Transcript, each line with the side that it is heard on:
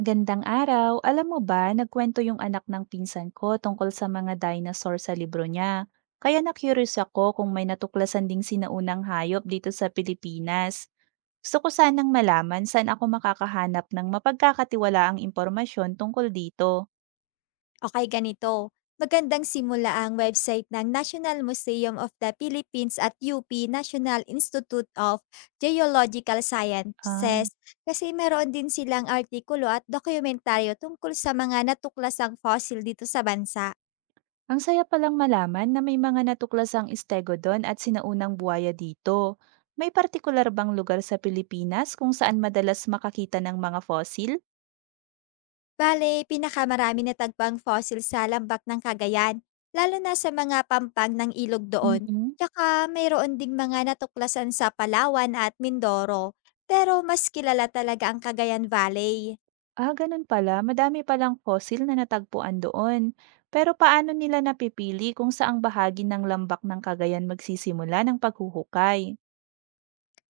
right: Magandang araw. Alam mo ba, nagkwento yung anak ng pinsan ko tungkol sa mga dinosaur sa libro niya. Kaya na-curious ako kung may natuklasan ding sinaunang hayop dito sa Pilipinas. Gusto ko sanang malaman saan ako makakahanap ng mapagkakatiwalaang impormasyon tungkol dito.
left: Okay, ganito. Magandang simula ang website ng National Museum of the Philippines at UP National Institute of Geological
right: Um,
left: Sciences kasi meron din silang artikulo at dokumentaryo tungkol sa mga natuklasang fossil dito sa bansa.
right: ang saya palang malaman na may mga natuklasang stegodon at sinaunang buwaya dito. May partikular bang lugar sa Pilipinas kung saan madalas makakita ng mga fossil?
left: Bale, pinakamarami na tagpang fossil sa lambak ng Cagayan, lalo na sa mga pampang ng ilog doon.
right: mm
left: Tsaka mayroon ding mga natuklasan sa Palawan at Mindoro. Pero mas kilala talaga ang Cagayan Valley.
right: Ah, ganun pala. Madami palang fossil na natagpuan doon. Pero paano nila napipili kung saang bahagi ng lambak ng Cagayan magsisimula ng paghuhukay?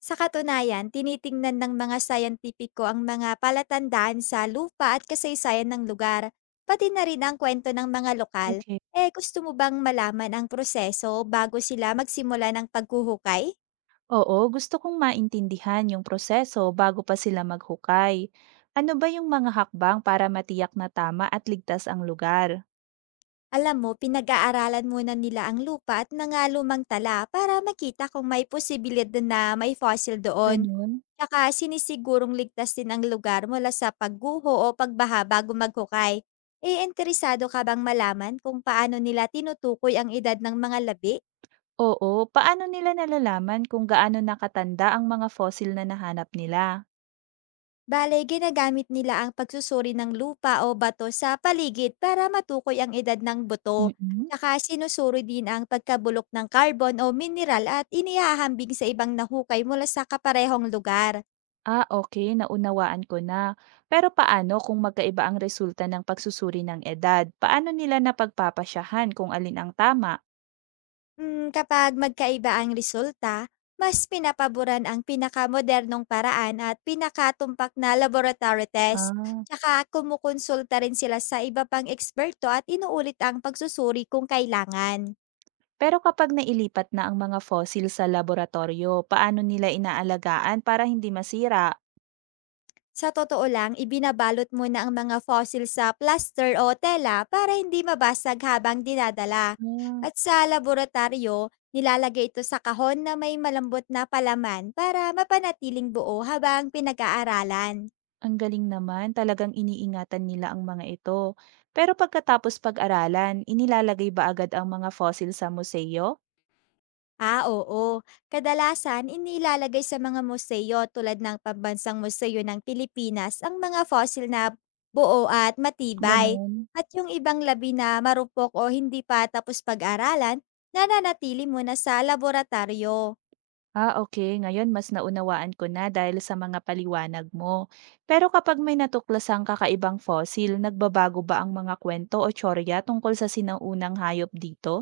left: Sa katunayan, tinitingnan ng mga scientifico ang mga palatandaan sa lupa at kasaysayan ng lugar, pati na rin ang kwento ng mga lokal.
right: Okay.
left: Eh, gusto mo bang malaman ang proseso bago sila magsimula ng paghuhukay?
right: Oo, gusto kong maintindihan yung proseso bago pa sila maghukay. Ano ba yung mga hakbang para matiyak na tama at ligtas ang lugar?
left: Alam mo, pinag-aaralan muna nila ang lupa at mga lumang tala para makita kung may posibilidad na may fossil doon.
right: Ganun.
left: Tsaka sinisigurong ligtas din ang lugar mula sa pagguho o pagbaha bago maghukay. E interesado ka bang malaman kung paano nila tinutukoy ang edad ng mga labi?
right: Oo, paano nila nalalaman kung gaano nakatanda ang mga fossil na nahanap nila?
left: Bale, ginagamit nila ang pagsusuri ng lupa o bato sa paligid para matukoy ang edad ng buto.
right: Mm
left: Tsaka sinusuri din ang pagkabulok ng carbon o mineral at inihahambing sa ibang nahukay mula sa kaparehong lugar.
right: Ah, okay, naunawaan ko na. Pero paano kung magkaiba ang resulta ng pagsusuri ng edad? Paano nila napagpapasyahan kung alin ang tama?
left: Mm, kapag magkaiba ang resulta, mas pinapaboran ang pinakamodernong paraan at pinakatumpak na laboratory test.
right: Ah,
left: Tsaka kumukonsulta rin sila sa iba pang eksperto at inuulit ang pagsusuri kung kailangan.
right: pero kapag nailipat na ang mga fossil sa laboratorio, paano nila inaalagaan para hindi masira?
left: Sa totoo lang, ibinabalot mo na ang mga fossil sa plaster o tela para hindi mabasag habang dinadala.
right: Ah,
left: At sa laboratorio, nilalagay ito sa kahon na may malambot na palaman para mapanatiling buo habang pinag-aaralan.
right: ang galing naman, talagang iniingatan nila ang mga ito. Pero pagkatapos pag-aralan, inilalagay ba agad ang mga fossil sa museo?
left: Ah, oo. Kadalasan, inilalagay sa mga museo tulad ng Pambansang Museo ng Pilipinas ang mga fossil na buo at matibay.
right: Ganon.
left: At yung ibang labi na marupok o hindi pa tapos pag-aralan, nananatili muna sa laboratorio.
right: Ah, okay. Ngayon mas naunawaan ko na dahil sa mga paliwanag mo. Pero kapag may natuklasang kakaibang fossil, nagbabago ba ang mga kwento o tsorya tungkol sa sinaunang hayop dito?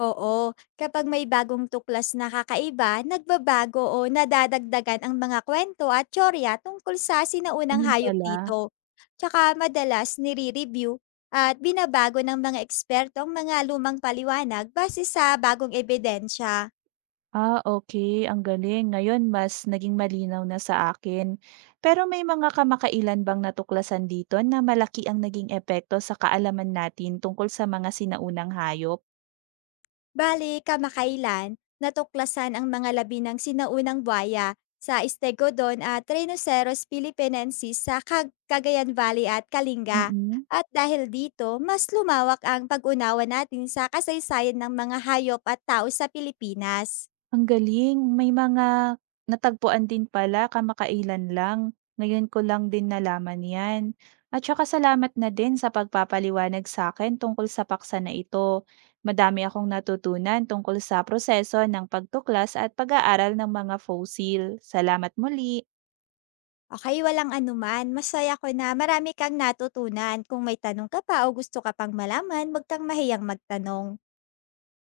left: Oo, kapag may bagong tuklas na kakaiba, nagbabago o nadadagdagan ang mga kwento at tsorya tungkol sa sinaunang
right: Ganun
left: hayop
right: pala.
left: dito. Tsaka madalas nire-review at binabago ng mga eksperto ang mga lumang paliwanag base sa bagong ebidensya.
right: Ah, okay. Ang galing. Ngayon mas naging malinaw na sa akin. Pero may mga kamakailan bang natuklasan dito na malaki ang naging epekto sa kaalaman natin tungkol sa mga sinaunang hayop?
left: Bale, kamakailan, natuklasan ang mga labi ng sinaunang buhaya sa Stegodon at Rhinoceros philipinensis sa Cagayan Valley at Kalinga.
right: Mm
left: At dahil dito, mas lumawak ang pag-unawa natin sa kasaysayan ng mga hayop at tao sa Pilipinas.
right: Ang galing, may mga natagpuan din pala kamakailan lang. Ngayon ko lang din nalaman 'yan. At saka salamat na din sa pagpapaliwanag sa akin tungkol sa paksa na ito. Madami akong natutunan tungkol sa proseso ng pagtuklas at pag-aaral ng mga fossil. Salamat muli.
left: Okay, walang anuman. Masaya ko na marami kang natutunan. Kung may tanong ka pa o gusto ka pang malaman, magkang mahiyang magtanong.